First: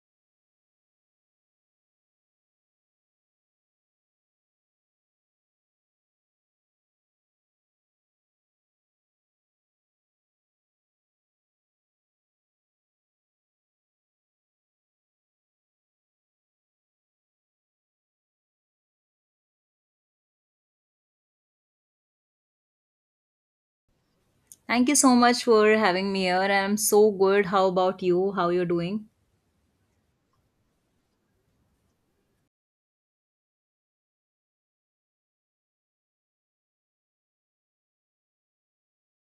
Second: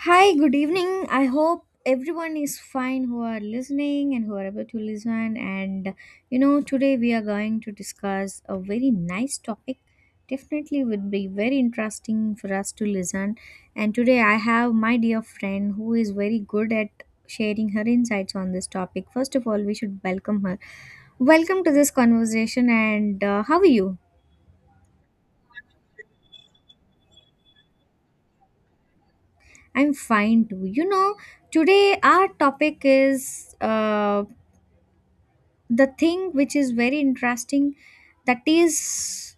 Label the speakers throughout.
Speaker 1: Hi, good evening. I hope everyone is fine who are listening and who are able to listen. Today we are going to discuss a very nice topic. Definitely would be very interesting for us to listen. And today I have my dear friend who is very good at sharing her insights on this topic. First of all, we should welcome her. Welcome to this conversation. And how are you?
Speaker 2: Thank you so much for having me here. I'm so good. How about you? How you're doing?
Speaker 1: I'm fine too. Today our topic is. The thing which is very interesting that is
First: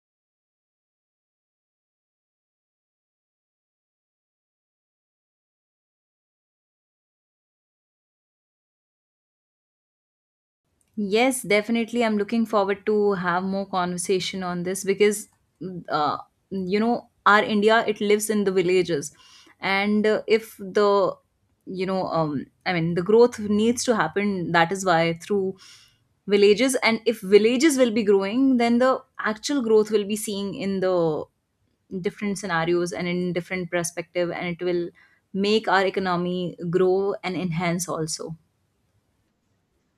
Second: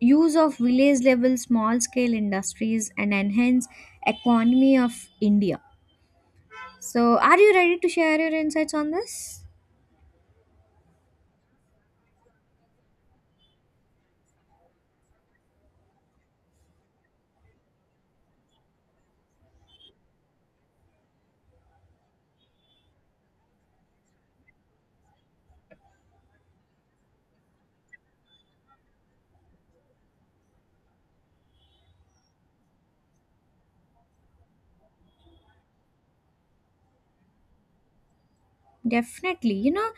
Speaker 1: use of village level small scale industries and enhance economy of india, so are you ready to share your insights on this?
Speaker 2: Yes, definitely. I'm looking forward to have more conversation on this because, uh, you know, our India it lives in the villages, and if the, you know, I mean, the growth needs to happen. That is why through villages, and if villages will be growing, then the actual growth will be seen in the different scenarios and in different perspective, and it will make our economy grow and enhance also.
Speaker 1: Definitely,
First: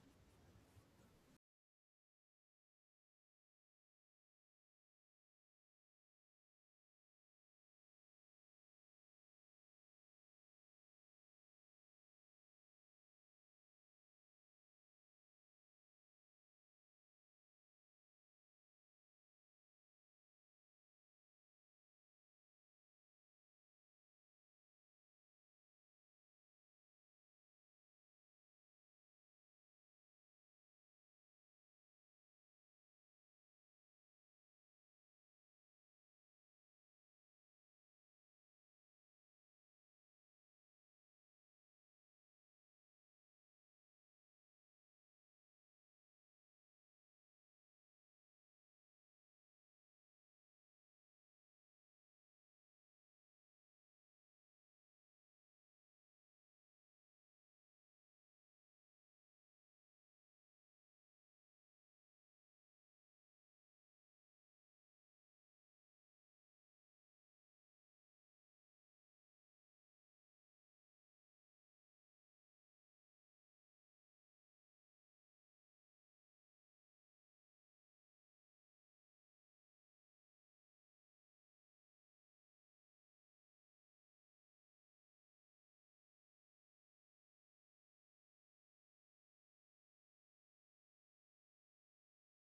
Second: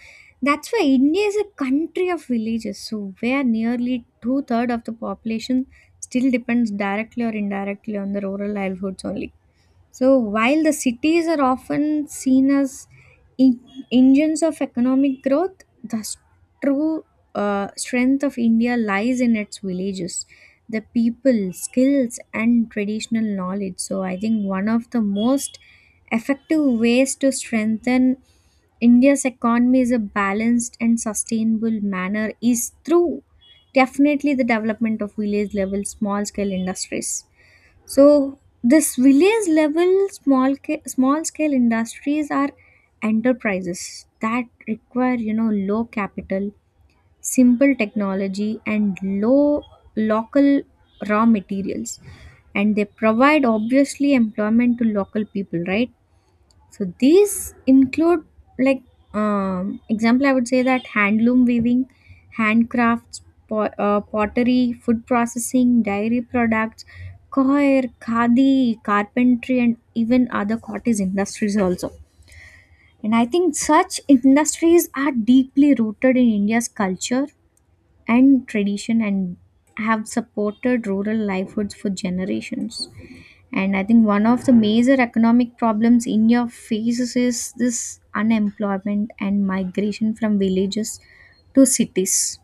Speaker 1: that's why india is a country of villages, so where nearly two-thirds of the population still depends directly or indirectly on the rural livelihoods only. So, while the cities are often seen as en- engines of economic growth, the true strength of India lies in its villages, the people, skills, and traditional knowledge. So, I think one of the most effective ways to strengthen India's economy is a balanced and sustainable manner is through definitely the development of village level small scale industries. So this village level small scale industries are enterprises that require low capital, simple technology and low local raw materials, and they provide obviously employment to local people, right? So these include like example, I would say that handloom weaving, handcrafts, pottery, food processing, dairy products, coir, khadi, carpentry, and even other cottage industries also. And I think such industries are deeply rooted in India's culture and tradition and have supported rural livelihoods for generations. And I think one of the major economic problems India faces is this unemployment and migration from villages to cities.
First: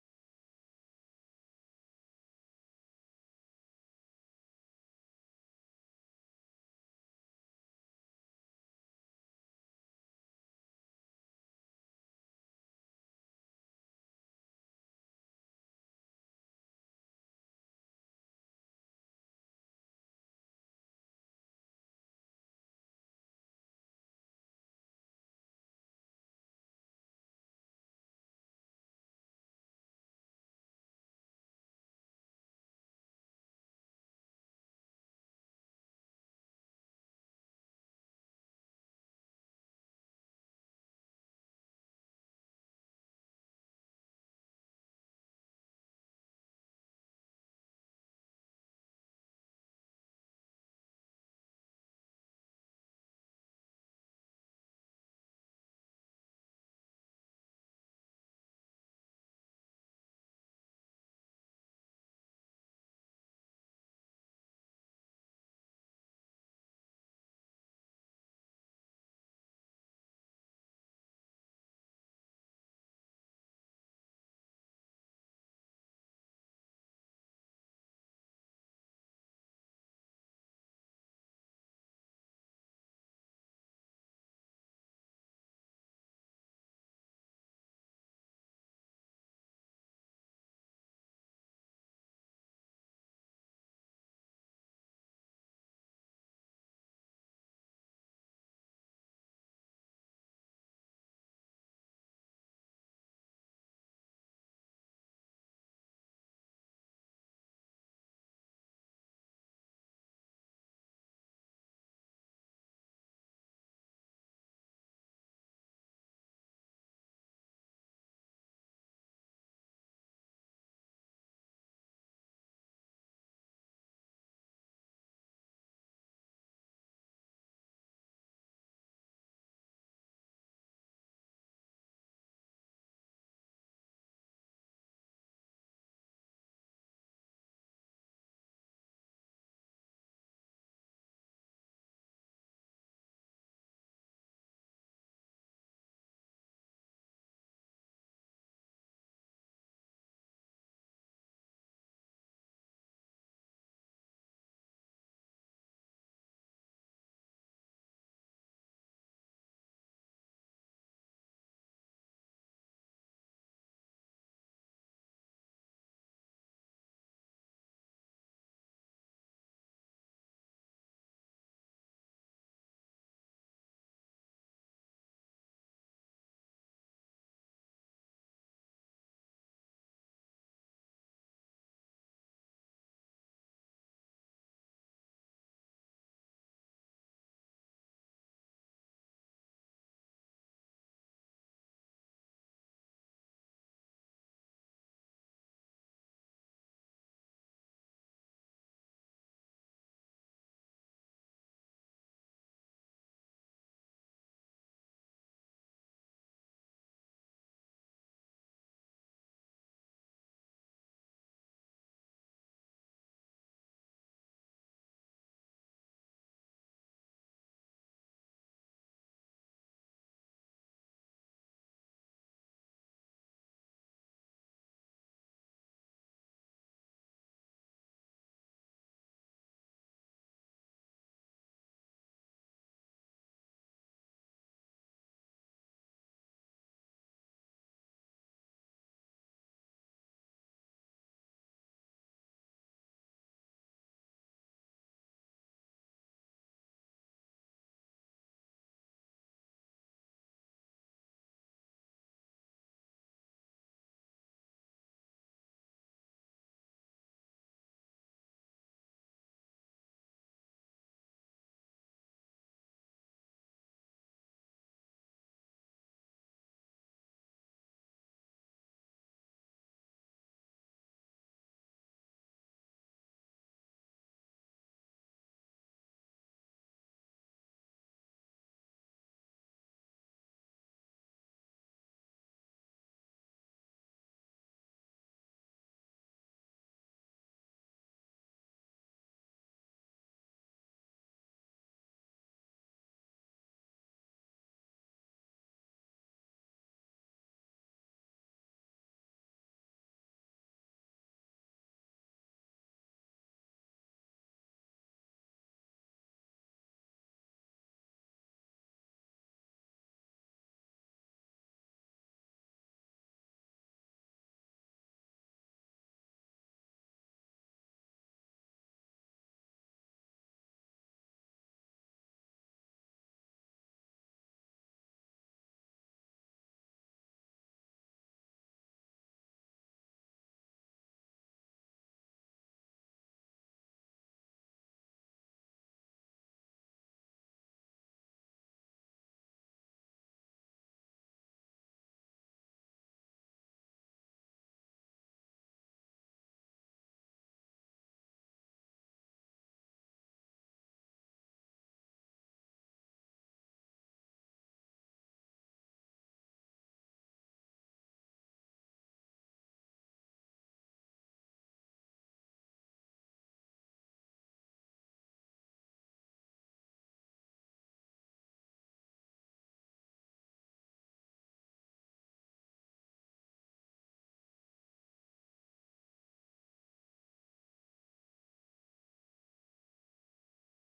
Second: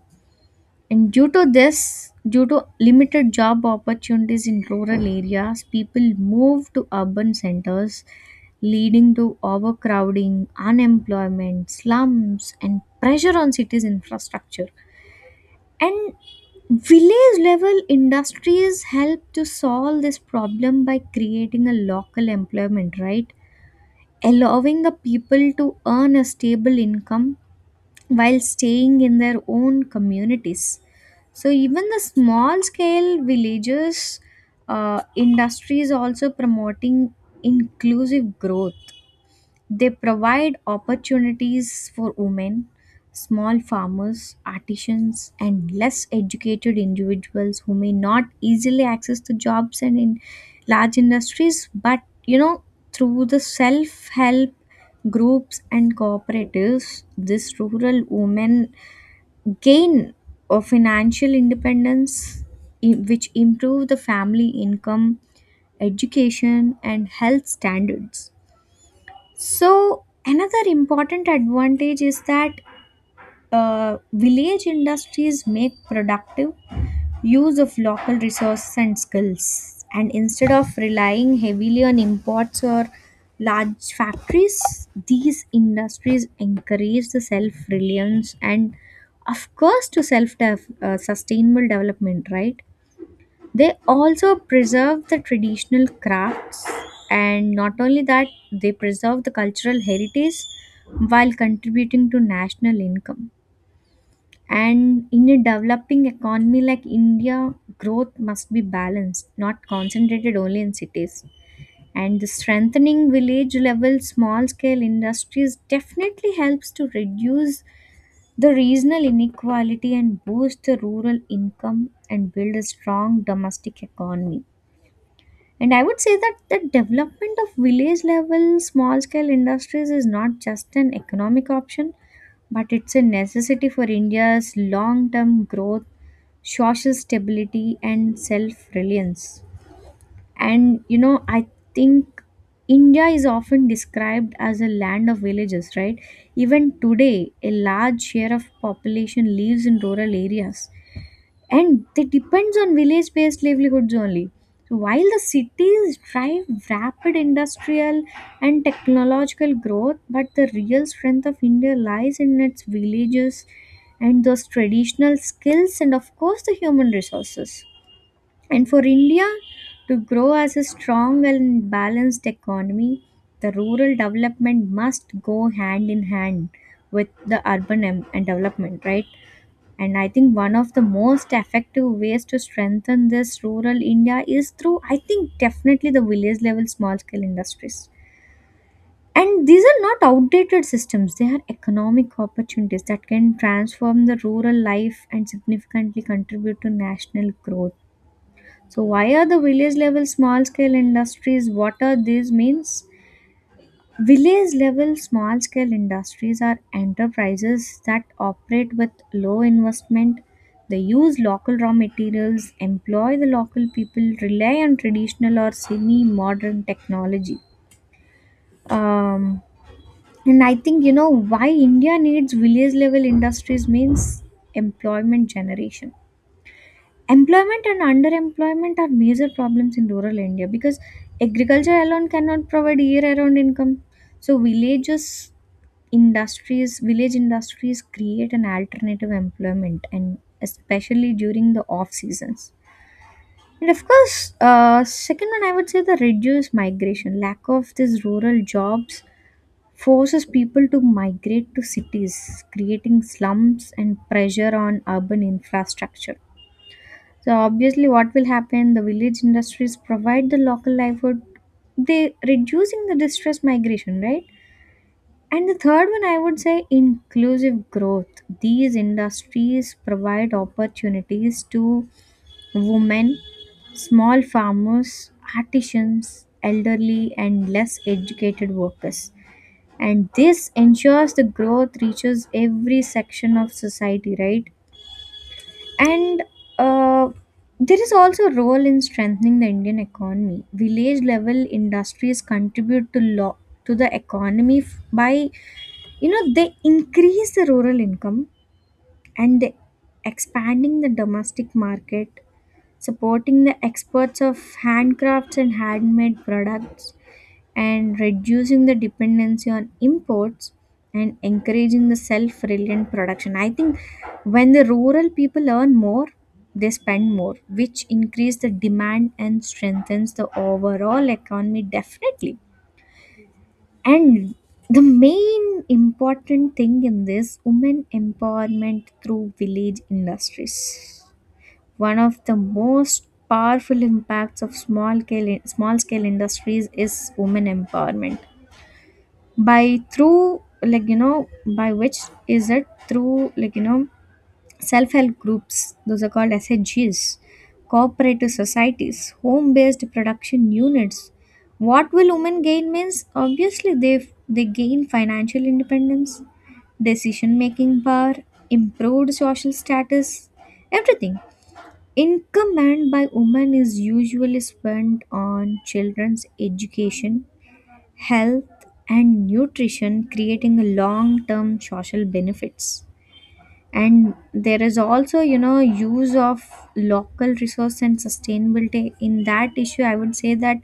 Speaker 1: And due to this, due to limited job opportunities in rural areas, people move to urban centers, leading to overcrowding, unemployment, slums, and pressure on cities' infrastructure. And village level industries help to solve this problem by creating a local employment, right? Allowing the people to earn a stable income while staying in their own communities. So, even the small scale villages, industries also promoting inclusive growth. They provide opportunities for women, small farmers, artisans, and less educated individuals who may not easily access the jobs and in large industries. But you know, through the self help groups and cooperatives, these rural women gain a financial independence which improve the family income, education and health standards. So, another important advantage is that village industries make productive use of local resources and skills. And instead of relying heavily on imports or large factories, these industries encourage the self reliance and, of course, to self sustainable development, right? They also preserve the traditional crafts, and not only that, they preserve the cultural heritage while contributing to national income. And in a developing economy like India, growth must be balanced, not concentrated only in cities. And the strengthening village level small scale industries definitely helps to reduce the regional inequality and boost the rural income and build a strong domestic economy. And I would say that the development of village level small scale industries is not just an economic option, but it's a necessity for India's long term growth, social stability, and self reliance. I think India is often described as a land of villages, right? Even today, a large share of population lives in rural areas and they depends on village based livelihoods only. So while the cities drive rapid industrial and technological growth, but the real strength of india lies in its villages and those traditional skills and of course the human resources. And for india to grow as a strong and balanced economy, the rural development must go hand in hand with the urban and development, right? And I think one of the most effective ways to strengthen this rural India is through, I think, definitely the village level small scale industries. And these are not outdated systems, they are economic opportunities that can transform the rural life and significantly contribute to national growth. So, why are the village level small scale industries? What are these means? Village level small scale industries are enterprises that operate with low investment. They use local raw materials, employ the local people, rely on traditional or semi modern technology. Um, and I think why India needs village level industries means employment generation. Employment and underemployment are major problems in rural India because agriculture alone cannot provide year round income. So village industries create an alternative employment and especially during the off seasons. And of course, second one I would say the reduced migration, lack of these rural jobs forces people to migrate to cities, creating slums and pressure on urban infrastructure. So obviously what will happen, the village industries provide the local livelihood, they reducing the distress migration, right? And the third one, I would say inclusive growth. These industries provide opportunities to women, small farmers, artisans, elderly, and less educated workers. And this ensures the growth reaches every section of society, right? And uh, there is also a role in strengthening the Indian economy. Village level industries contribute to to the economy by they increase the rural income, and they expanding the domestic market, supporting the exports of handcrafts and handmade products and reducing the dependency on imports and encouraging the self-reliant production. I think when the rural people earn more, they spend more, which increase the demand and strengthens the overall economy definitely. And the main important thing in this women empowerment through village industries, one of the most powerful impacts of small scale industries is women empowerment. By through by which is it through self help groups, those are called SHGs, cooperative societies, home based production units. What will women gain means obviously they gain financial independence, decision making power, improved social status, everything. Income earned by women is usually spent on children's education, health, and nutrition, creating long term social benefits. And there is also, use of local resource and sustainability. In that issue, I would say that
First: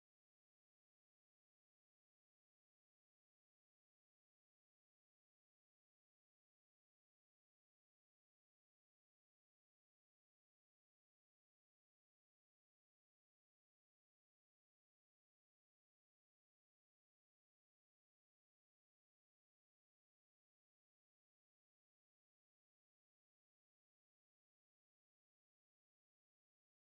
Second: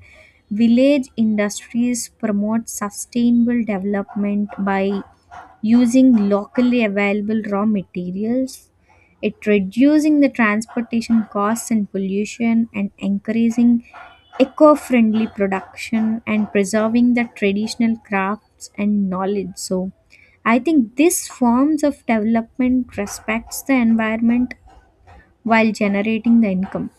Speaker 1: village industries promote sustainable development by using locally available raw materials, it reducing the transportation costs and pollution and encouraging eco-friendly production and preserving the traditional crafts and knowledge. So I think this forms of development respects the environment while generating the income.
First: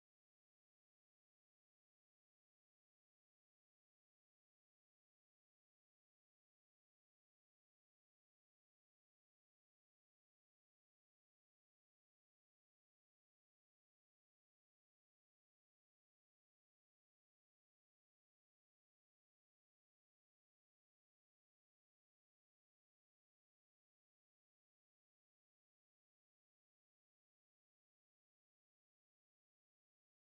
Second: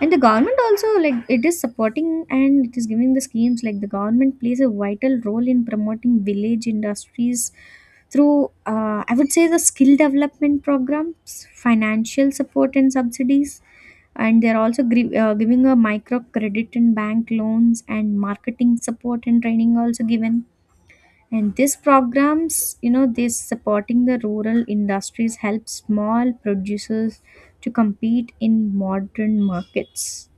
Speaker 1: And the government also, like, it is supporting and it is giving the schemes. Like, the government plays a vital role in promoting village industries through I would say the skill development programs, financial support and subsidies, and they're also giving a micro credit and bank loans and marketing support and training also given. And these programs, this supporting the rural industries help small producers to compete in modern markets.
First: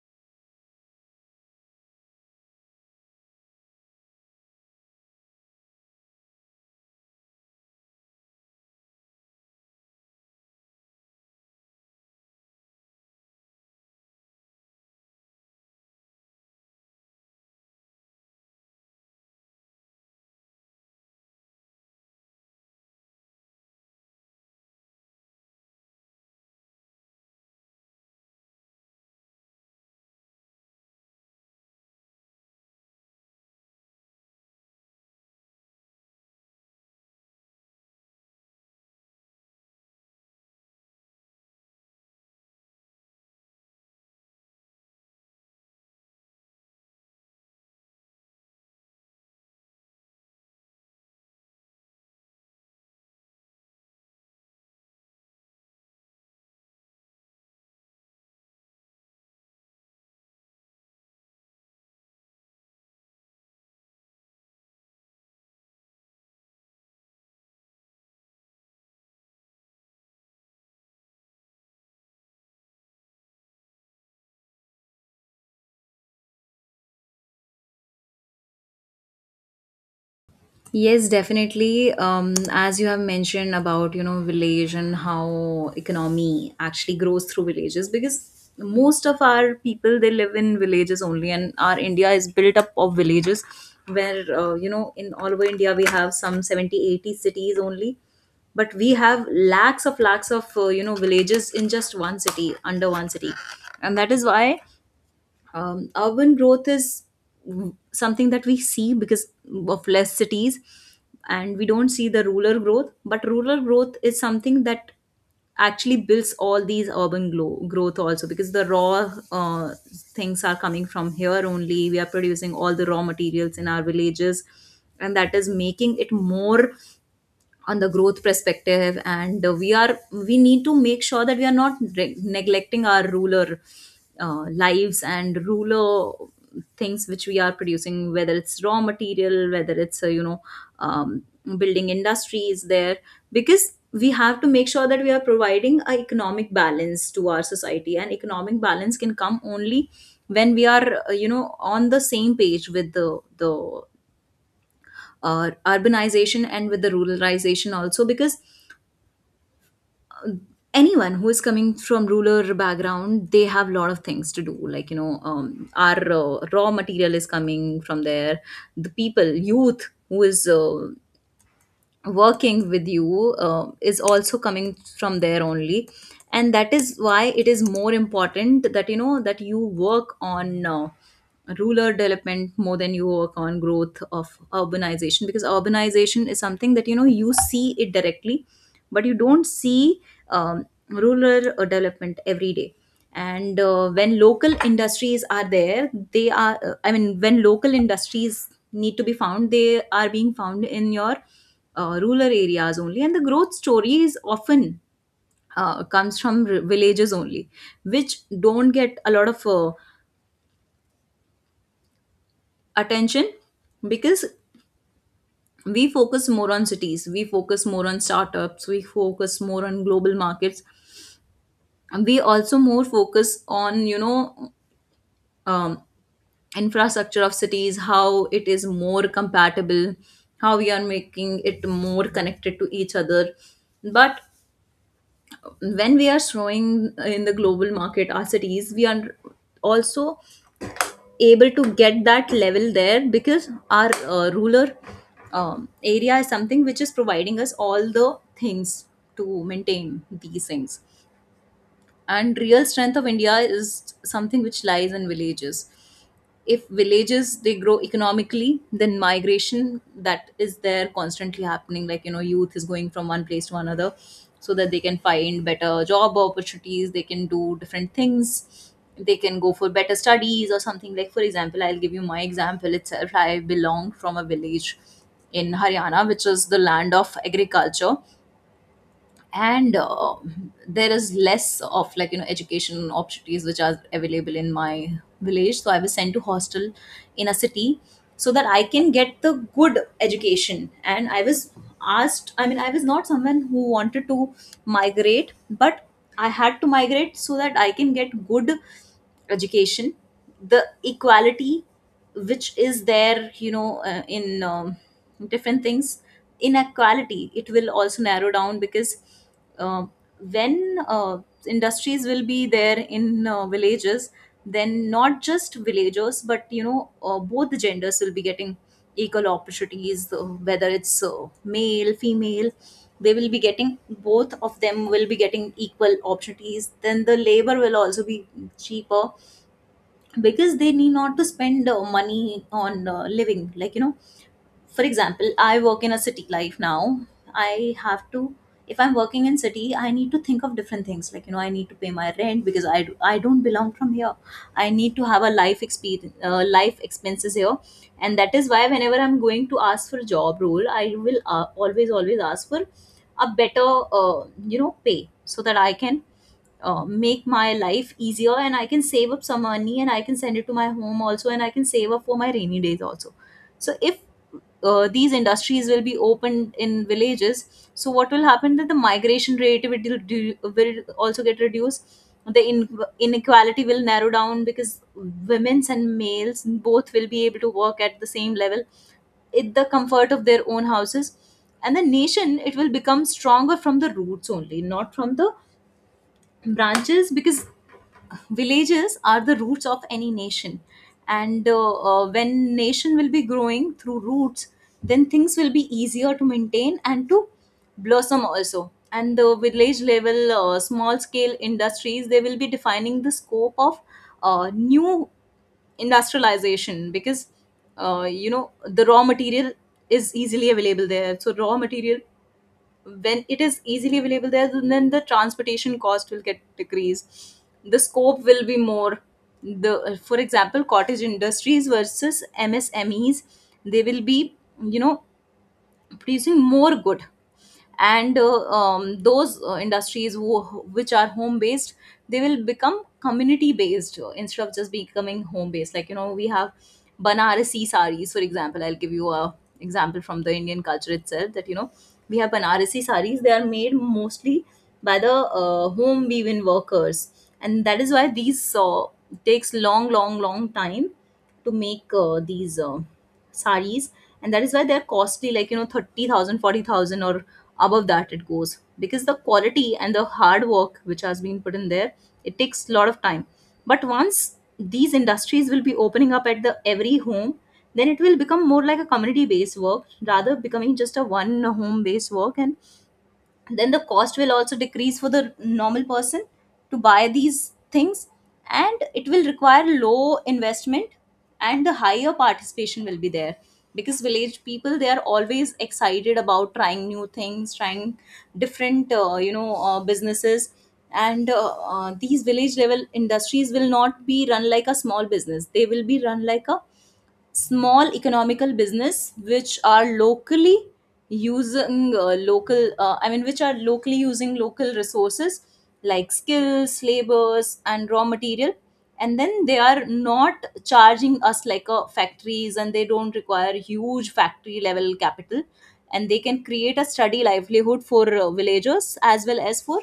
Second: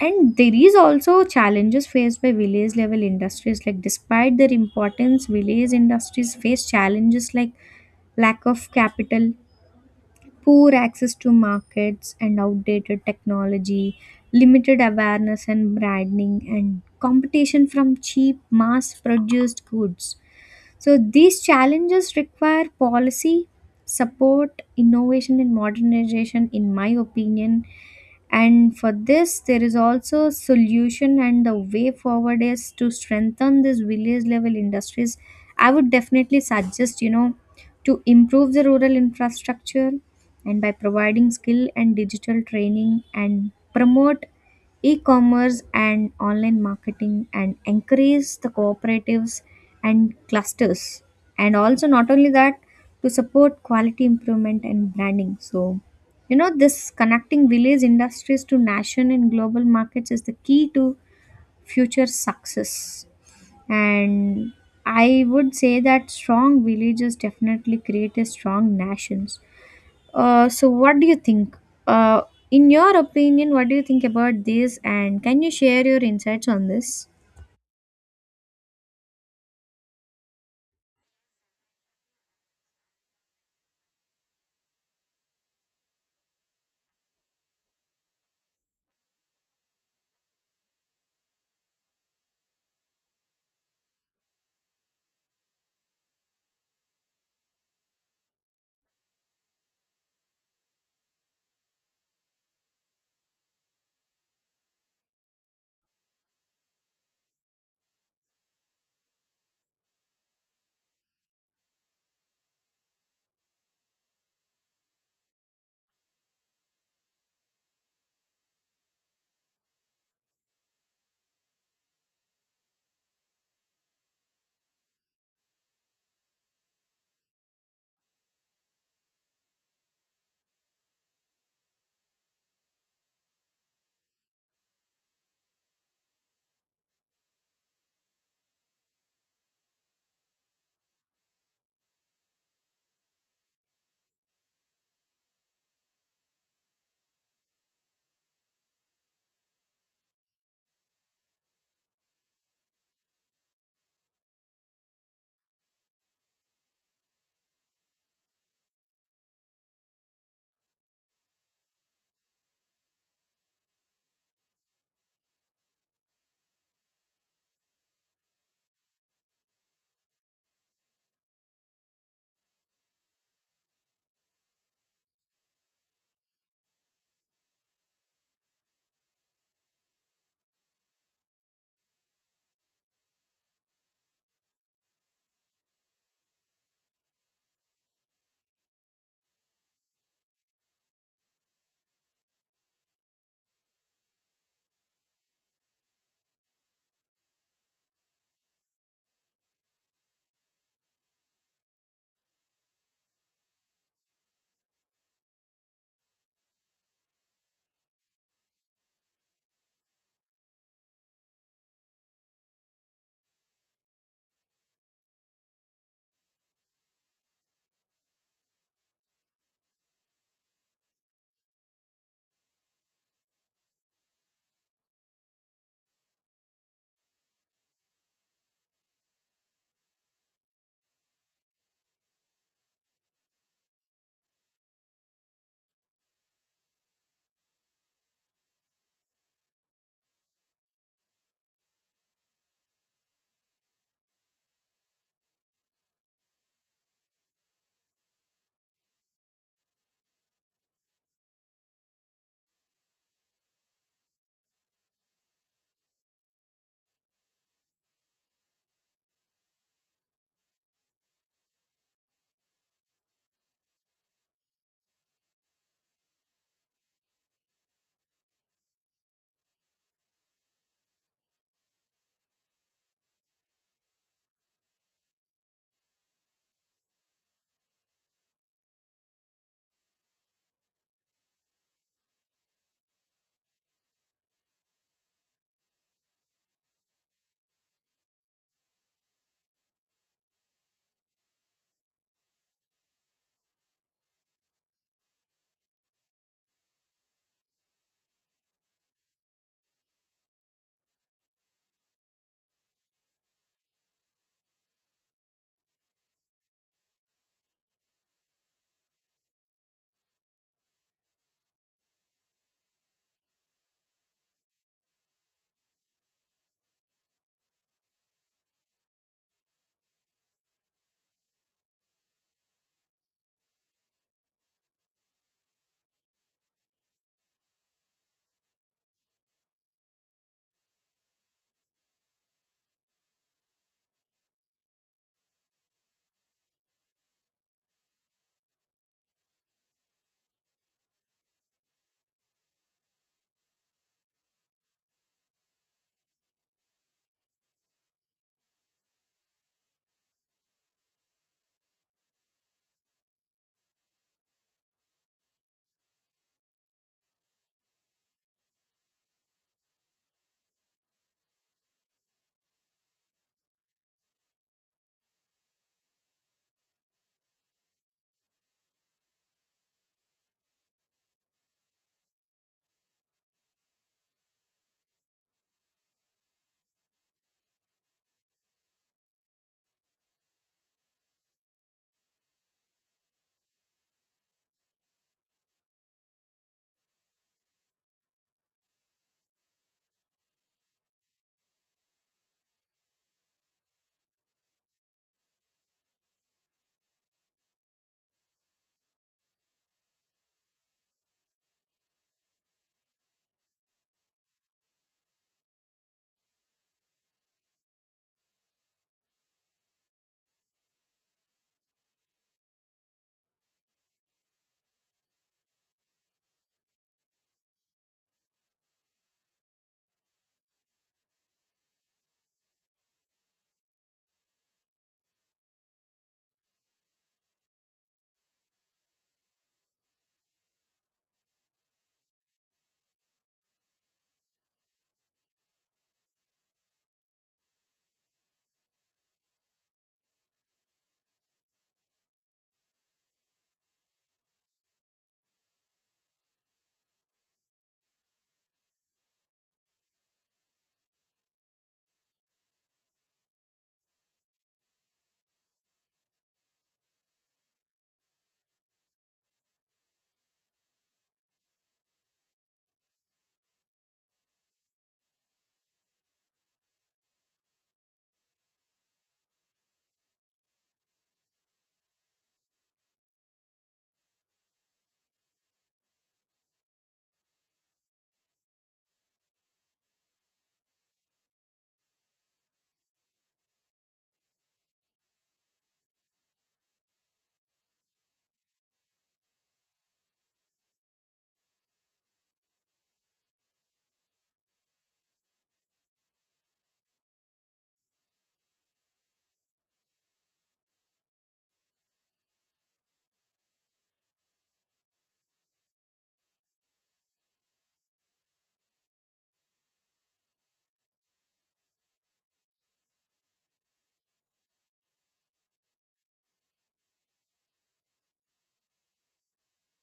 Speaker 1: And there is also challenges faced by village level industries, like despite their importance village industries face challenges like lack of capital, poor access to markets and outdated technology, limited awareness and branding and competition from cheap mass produced goods. So these challenges require policy support, innovation and modernization in my opinion. And for this there is also a solution, and the way forward is to strengthen these village level industries. I would definitely suggest, to improve the rural infrastructure and by providing skill and digital training and promote e-commerce and online marketing and increase the cooperatives and clusters and also not only that to support quality improvement and branding. So this connecting village industries to nation and global markets is the key to future success. And I would say that strong villages definitely create a strong nations. So, what do you think? Uh, in your opinion, what do you think about this? And can you share your insights on this?
Speaker 2: Yes, definitely. As you have mentioned about, you know, village and how economy actually grows through villages, because most of our people they live in villages only, and our India is built up of villages, where you know, in all over India we have some 70, 80 cities only, but we have lakhs of you know villages in just one city, under one city, and that is why urban growth is something that we see because of less cities, and we don't see the rural growth, but rural growth is something that actually builds all these growth also, because the raw things are coming from here only. We are producing all the raw materials in our villages, and that is making it more on the growth perspective. And we need to make sure that we are not neglecting our ruler lives and ruler things which we are producing, whether it's raw material, whether it's um, building industries there, because we have to make sure that we are providing a economic balance to our society, and economic balance can come only when we are you know, on the same page with the urbanization and with the ruralization also, because anyone who is coming from rural background they have a lot of things to do, like you know, our raw material is coming from there, the people youth who is working with you is also coming from there only, and that is why it is more important that you know that you work on ruler development more than you work on growth of urbanization, because urbanization is something that you know you see it directly, but you don't see rural development every day. And when local industries are there, they are I mean, when local industries need to be found, they are being found in your rural areas only, and the growth stories often comes from villages only, which don't get a lot of attention, because we focus more on cities, we focus more on startups, we focus more on global markets, and we also more focus on you know, um, infrastructure of cities, how it is more compatible, how we are making it more connected to each other. But when we are soaring in the global market, our cities, we are also able to get that level there, because our rural area is something which is providing us all the things to maintain these things, and real strength of india is something which lies in villages. If villages they grow economically, then migration that is there constantly happening, like you know, youth is going from one place to another so that they can find better job opportunities, they can do different things, they can go for better studies, or something. Like for example, I'll give you my example itself. I belong from a village in Haryana, which is the land of agriculture. And there is less of like you know education opportunities which are available in my village, so I was sent to hostel in a city so that I can get the good education, and I was asked I mean I was not someone who wanted to migrate, but I had to migrate so that I can get good education. The equality which is there, you know in different things, inequality it will also narrow down, because uh, when industries will be there in villages, then not just villagers, but you know both the genders will be getting equal opportunities, whether it's male, female, they will be getting equal opportunities, then the labor will also be cheaper, because they need not to spend money on living. Like you know, for example, I work in a city life now. I have to, if I'm working in city, I need to think of different things, like you know, I need to pay my rent because I don't belong from here. I need to have a life expenses here, and that is why whenever I'm going to ask for a job role, I will always ask for a better you know pay so that I can make my life easier, and I can save up some money, and I can send it to my home also, and I can save up for my rainy days also. So if these industries will be opened in villages, so what will happen that the migration rate will also get reduced, the inequality will narrow down, because women's and males both will be able to work at the same level, in the comfort of their own houses, and the nation, it will become stronger from the roots only, not from the branches, because villages are the roots of any nation. And when nation will be growing through roots, then things will be easier to maintain and to blossom also, and the village level small scale industries, they will be defining the scope of new industrialization, because you know the raw material is easily available there, so raw material, when it is easily available there, then the transportation cost will get decreased, the scope will be more. The for example cottage industries versus MSMEs, they will be you know producing more good, and those industries which are home based, they will become community based, instead of just becoming home based. Like you know, we have banarasi saris, for example, I'll give you a example from the indian culture itself, that you know we have banarasi saris, they are made mostly by the home weaving workers, and that is why these takes long time to make these saris, and that is why they're costly, like you know, 30,000, 40,000, or above that it goes, because the quality and the hard work which has been put in there, it takes a lot of time. But once these industries will be opening up at the every home, then it will become more like a community based work, rather becoming just a one home based work, and then the cost will also decrease for the normal person to buy these things, and it will require low investment, and the higher participation will be there, because village people they are always excited about trying new things, trying different you know businesses. And these village level industries will not be run like a small business, they will be run like a small economical business, which are locally using local I mean which are locally using local resources like skills, labors and raw material, and then they are not charging us like a factories, and they don't require huge factory level capital, and they can create a steady livelihood for villagers as well as for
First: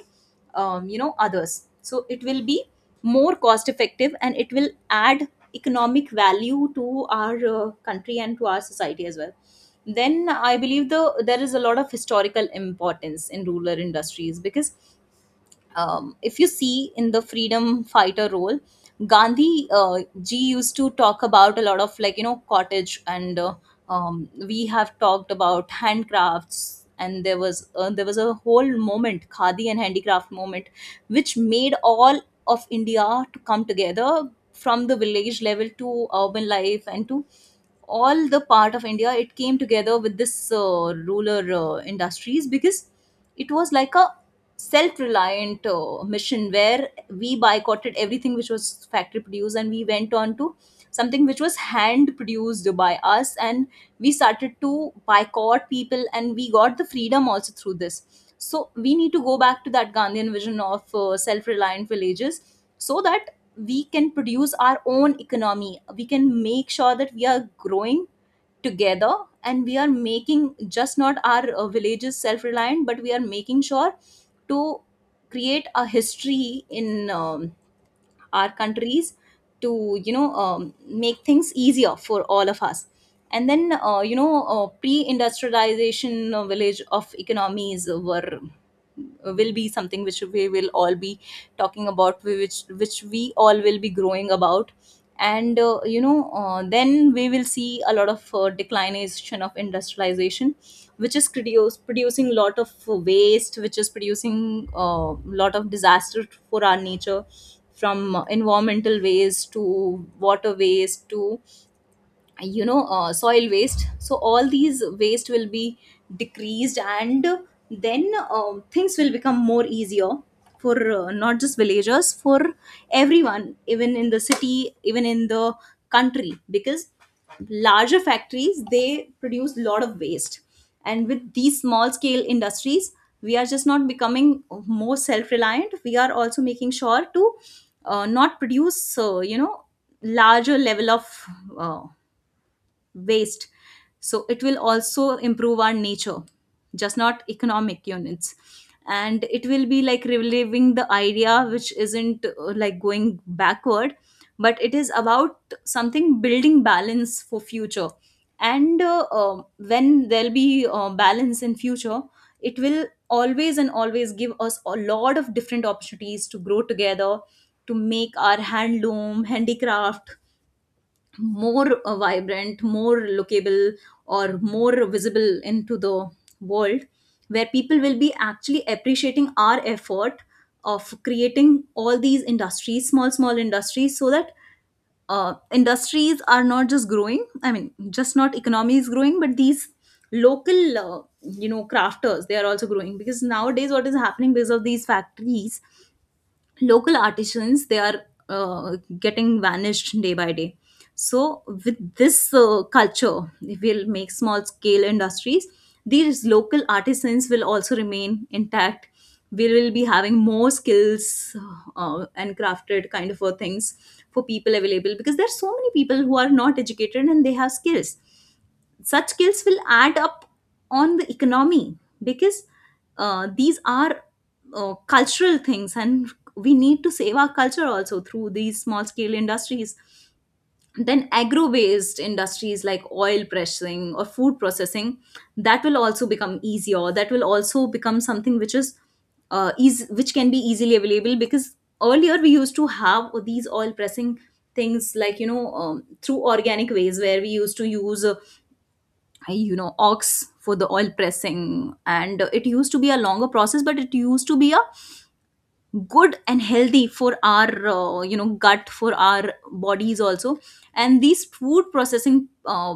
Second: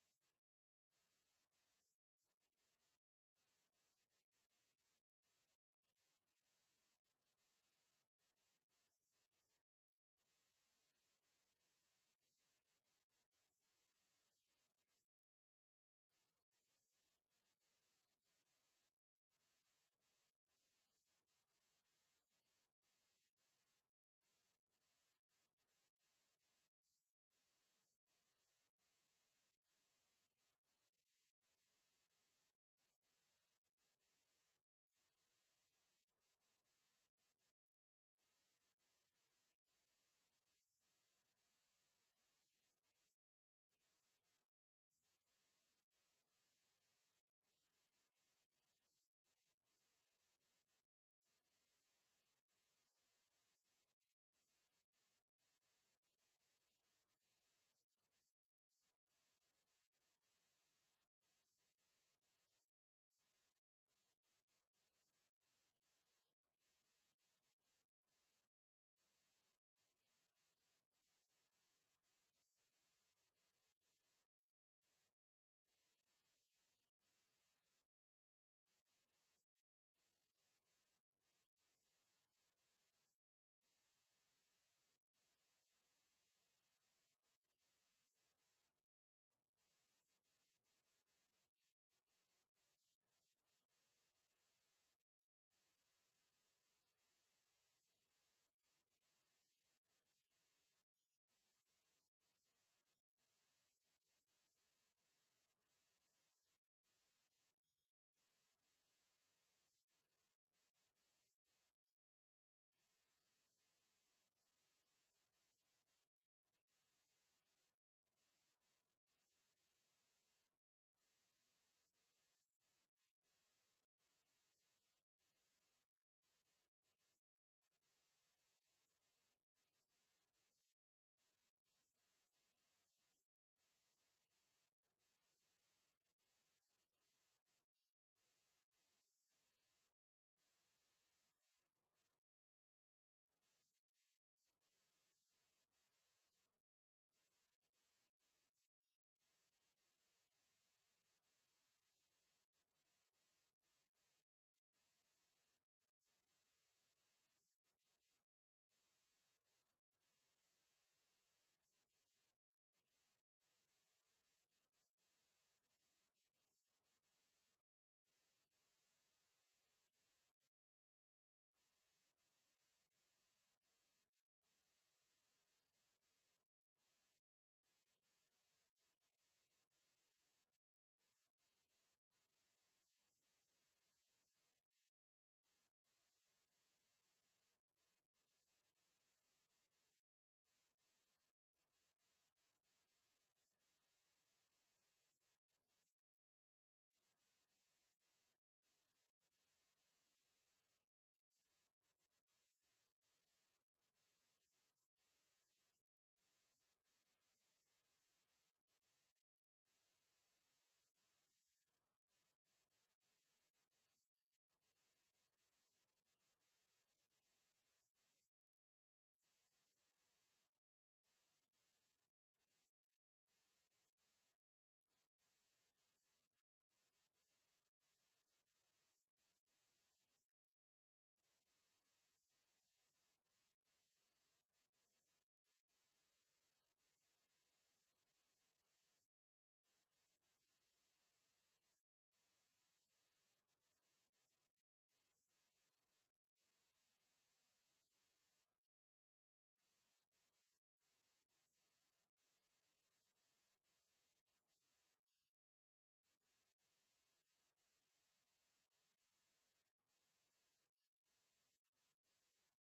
Speaker 2: you know others. So it will be more cost effective, and it will add economic value to our country and to our society as well. Then I believe there is a lot of historical importance in rural industries, because if you see in the freedom fighter role, Gandhi g used to talk about a lot of like you know cottage and we have talked about handcrafts, and there was a whole moment khadi and handicraft moment which made all of India to come together, from the village level to urban life, and to all the part of india, it came together with this ruler industries, because it was like a self-reliant mission where we boycotted everything which was factory produced, and we went on to something which was hand produced by us, and we started to boycott people, and we got the freedom also through this. So we need to go back to that gandhian vision of self-reliant villages, so that we can produce our own economy, we can make sure that we are growing together, and we are making just not our villages self reliant, but we are making sure to create a history in Our countries to make things easier for all of us. And then pre-industrialization village of economies were will be something which we will all be talking about, which we all will be growing about. And then we will see a lot of declination of industrialization, which is producing a lot of waste, which is producing a lot of disaster for our nature, from environmental waste to water waste to soil waste. So all these waste will be decreased, and then things will become more easier for not just villagers, for everyone, even in the city, even in the country. Because larger factories, they produce a lot of waste, and with these small scale industries, we are just not becoming more self reliant, we are also making sure to not produce larger level of uh, waste. So it will also improve our nature, just not economic units. And it will be like reliving the idea, which isn't like going backward, but it is about something building balance for future. And when there'll be balance in future, it will always and always give us a lot of different opportunities to grow together, to make our handloom handicraft more vibrant, more lookable, or more visible into the world, where people will be actually appreciating our effort of creating all these industries, small, small industries. So that industries are not just growing, I mean, just not economy is growing, but these local crafters, they are also growing. Because nowadays, what is happening, because of these factories, local artisans, they are getting vanished day by day. So with this culture, if we'll make small scale industries, these local artisans will also remain intact. We will be having more skills and crafted kind of things for people available, because there are so many people who are not educated and they have skills. Such skills will add up on the economy, because these are cultural things, and we need to save our culture also through these small scale industries. Then agro based industries like oil pressing or food processing, that will also become easier, that will also become something which is eas which can be easily available. Because earlier we used to have these oil pressing things, like through organic ways, where we used to use ox for the oil pressing, and it used to be a longer process, but it used to be a good and healthy for our gut, for our bodies also. And these food processing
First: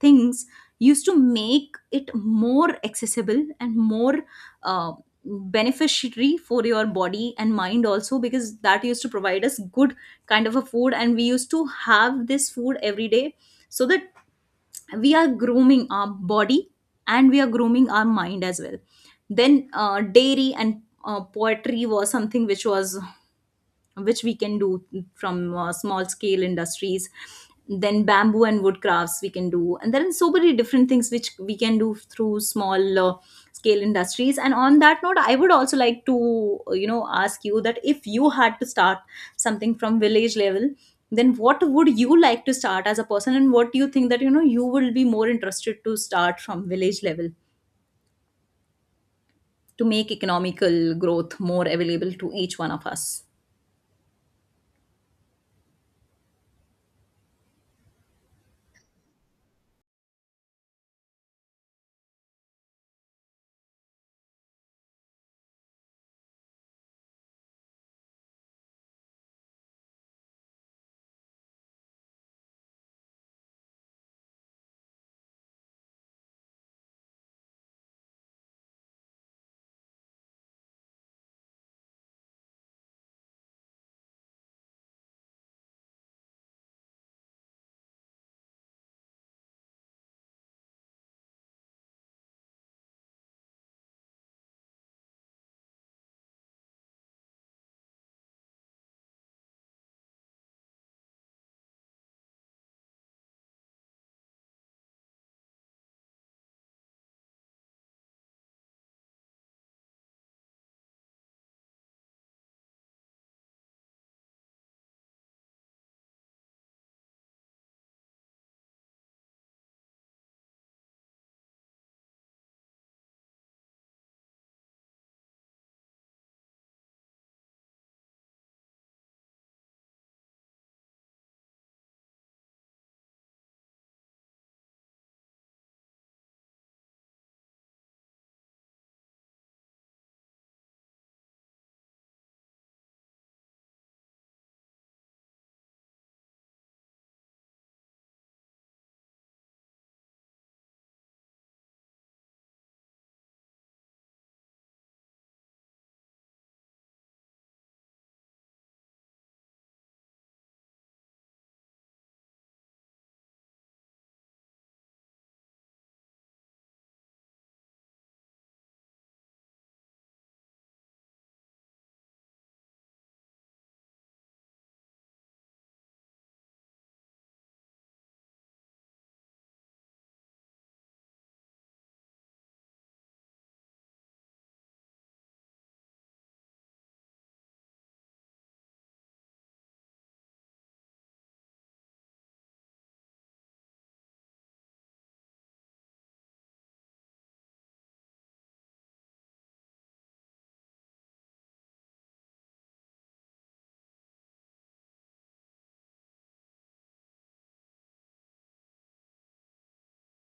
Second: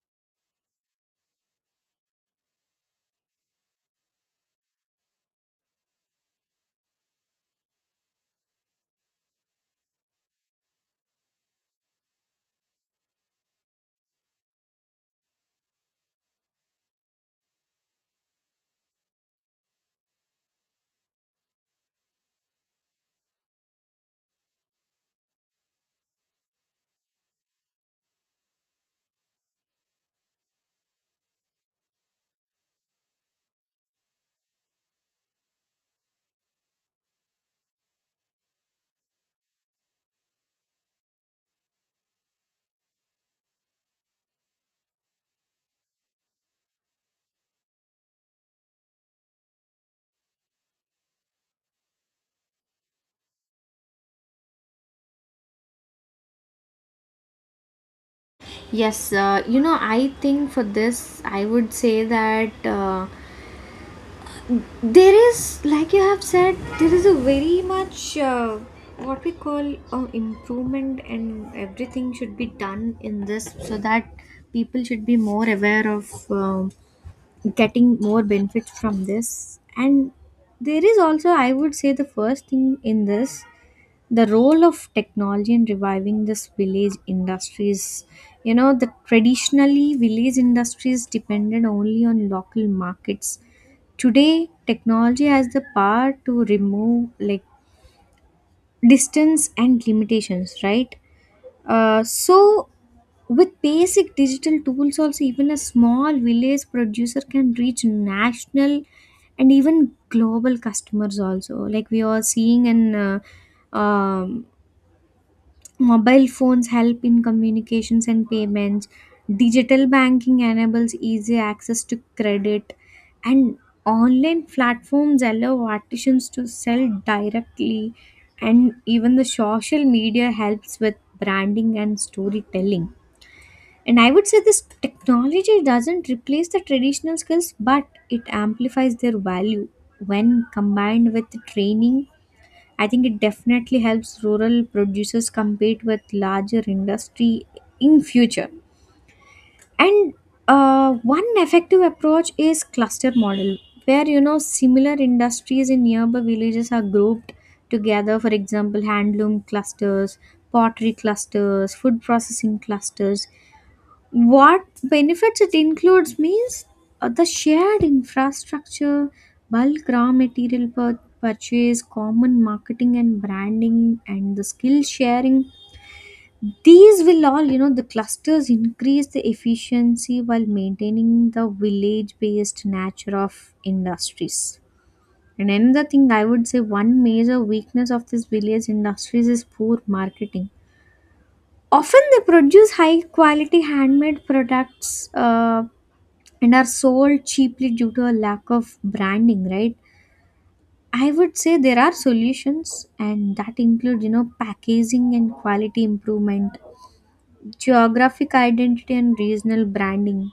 Speaker 2: things used to make it more accessible and more uh, beneficiary for your body and mind also, because that used to provide us good kind of a food, and we used to have this food every day. So that we are grooming our body and we are grooming our mind as well. Then dairy and poetry was something which was which we can do from small scale industries. Then bamboo and wood crafts we can do, and there are so many different things which we can do through small scale industries. And on that note, I would also like to, you know, ask you that if you had to start something from village level, then what would you like to start as a person, and what do you think that, you know, you will be more interested to start from village level to make economical growth more available to each one of us.
Speaker 1: Yes, I think for this, I would say that. There is, like you have said, there is a very much what we call improvement, and everything should be done in this so that people should be more aware of getting more benefits from this. And there is also, I would say, the first thing in this the role of technology in reviving this village industries. The traditionally village industries depended only on local markets. Today technology has the power to remove like distance and limitations, right? So, with basic digital tools also, even a small village producer can reach national and even global customers also, like we are seeing in um, mobile phones help in communications and payments. Digital banking enables easy access to credit, and online platforms allow artisans to sell directly. And even the social media helps with branding and storytelling. And I would say this technology doesn't replace the traditional skills, but it amplifies their value when combined with training. I think it definitely helps rural producers compete with larger industry in future. And one effective approach is cluster model, where you know similar industries in nearby villages are grouped together. For example, handloom clusters, pottery clusters, food processing clusters, what benefits it includes means the shared infrastructure, bulk raw material purchase, common marketing and branding, and the skill sharing. These will all, you know, the clusters increase the efficiency while maintaining the village based nature of industries. And another thing I would say one major weakness of this village industries is poor marketing often they produce high quality handmade products, and are sold cheaply due to a lack of branding, right? I would say there are solutions, and that include, you know, packaging and quality improvement, geographic identity and regional branding,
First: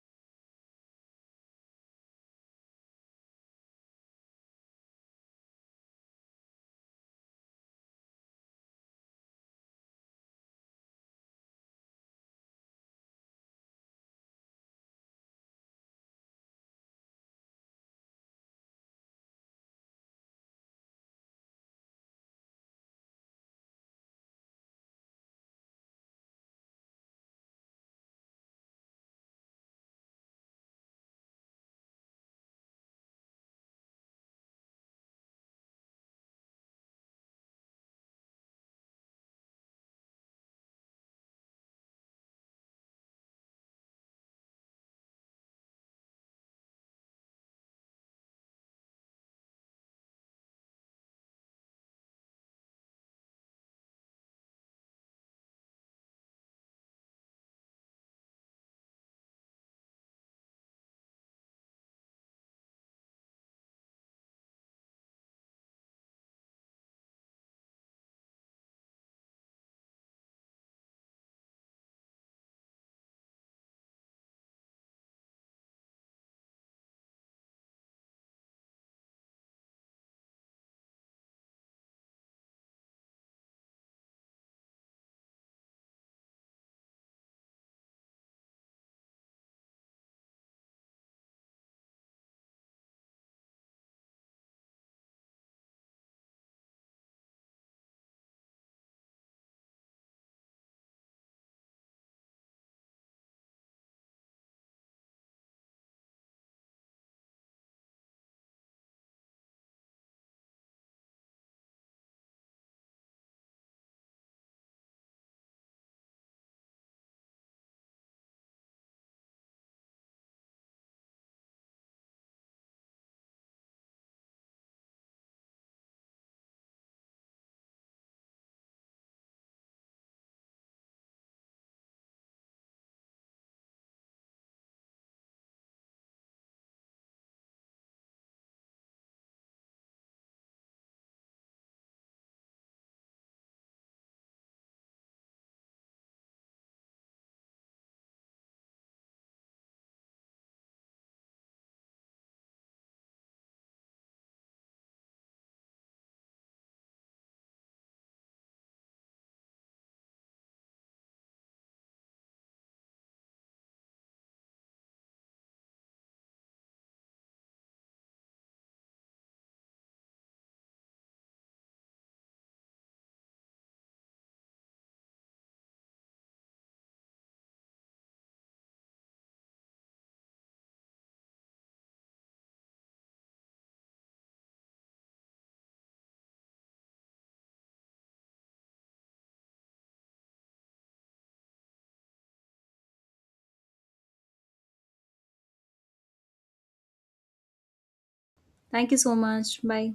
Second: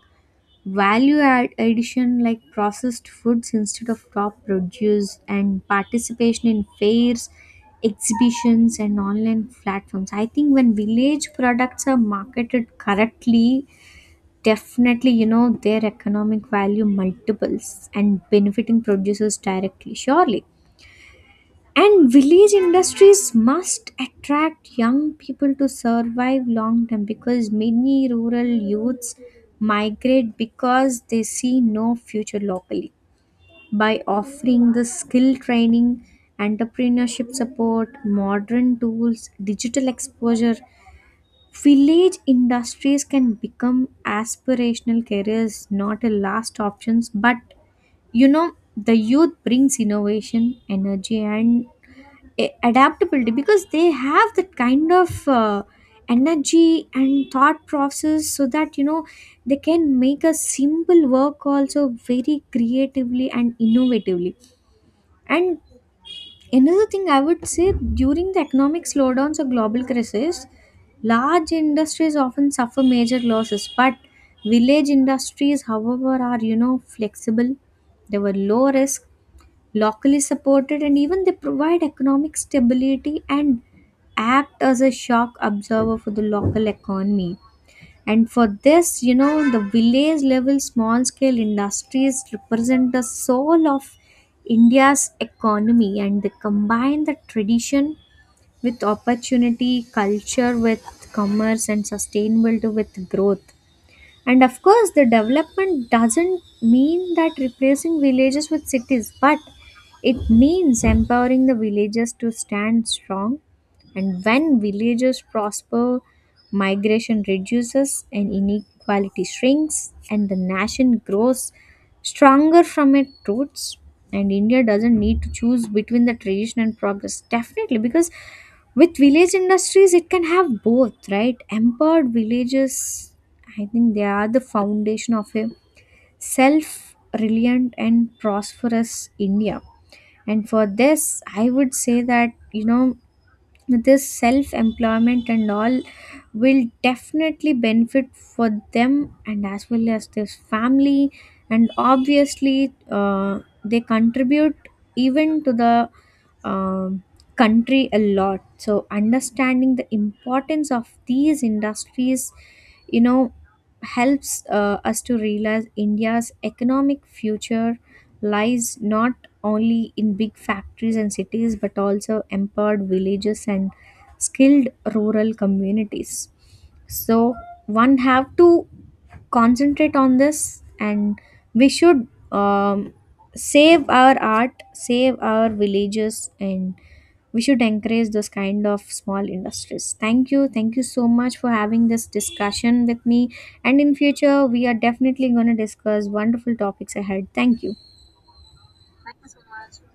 Speaker 1: value addition like processed foods instead of top produce, and participation in fairs, exhibitions, and online platforms. I think when village products are marketed correctly. Definitely, you know, their economic value multiples and benefiting producers directly, surely. And village industries must attract young people to survive long term because many rural youths migrate because they see no future locally. By offering the skill training, entrepreneurship support, modern tools, digital exposure, village industries can become aspirational careers, not a last options. But you know, the youth brings innovation, energy, and adaptability because they have that kind of energy and thought process, so that you know they can make a simple work also very creatively and innovatively. And another thing I would say during the economic slowdowns or global crisis, large industries often suffer major losses, but village industries, however, are you know flexible. They were low risk, locally supported, and even they provide economic stability and act as a shock observer for the local economy. And for this, you know, the village level small scale industries represent the soul of India's economy, and they combine the tradition with opportunity, culture with commerce, and sustainability with growth. And of course, the development doesn't mean that replacing villages with cities, but it means empowering the villages to stand strong. And when villages prosper, migration reduces and inequality shrinks, and the nation grows stronger from its roots. And India doesn't need to choose between the tradition and progress, definitely, because with village industries it can have both, right? Empowered villages, I think they are the foundation of a self reliant and prosperous India. And for this I would say that, you know, this self employment and all will definitely benefit for them and as well as this family. And obviously they contribute even to the um country a lot. So understanding the importance of these industries, you know, helps us to realize India's economic future lies not only in big factories and cities but also empowered villages and skilled rural communities. So one have to concentrate on this, and we should um, save our art, save our villages, and we should encourage those kind of small industries. Thank you. Thank you so much for having this discussion with me, and in future we are definitely going to discuss wonderful topics ahead. Thank you.
Speaker 2: Thank you so much. Bye.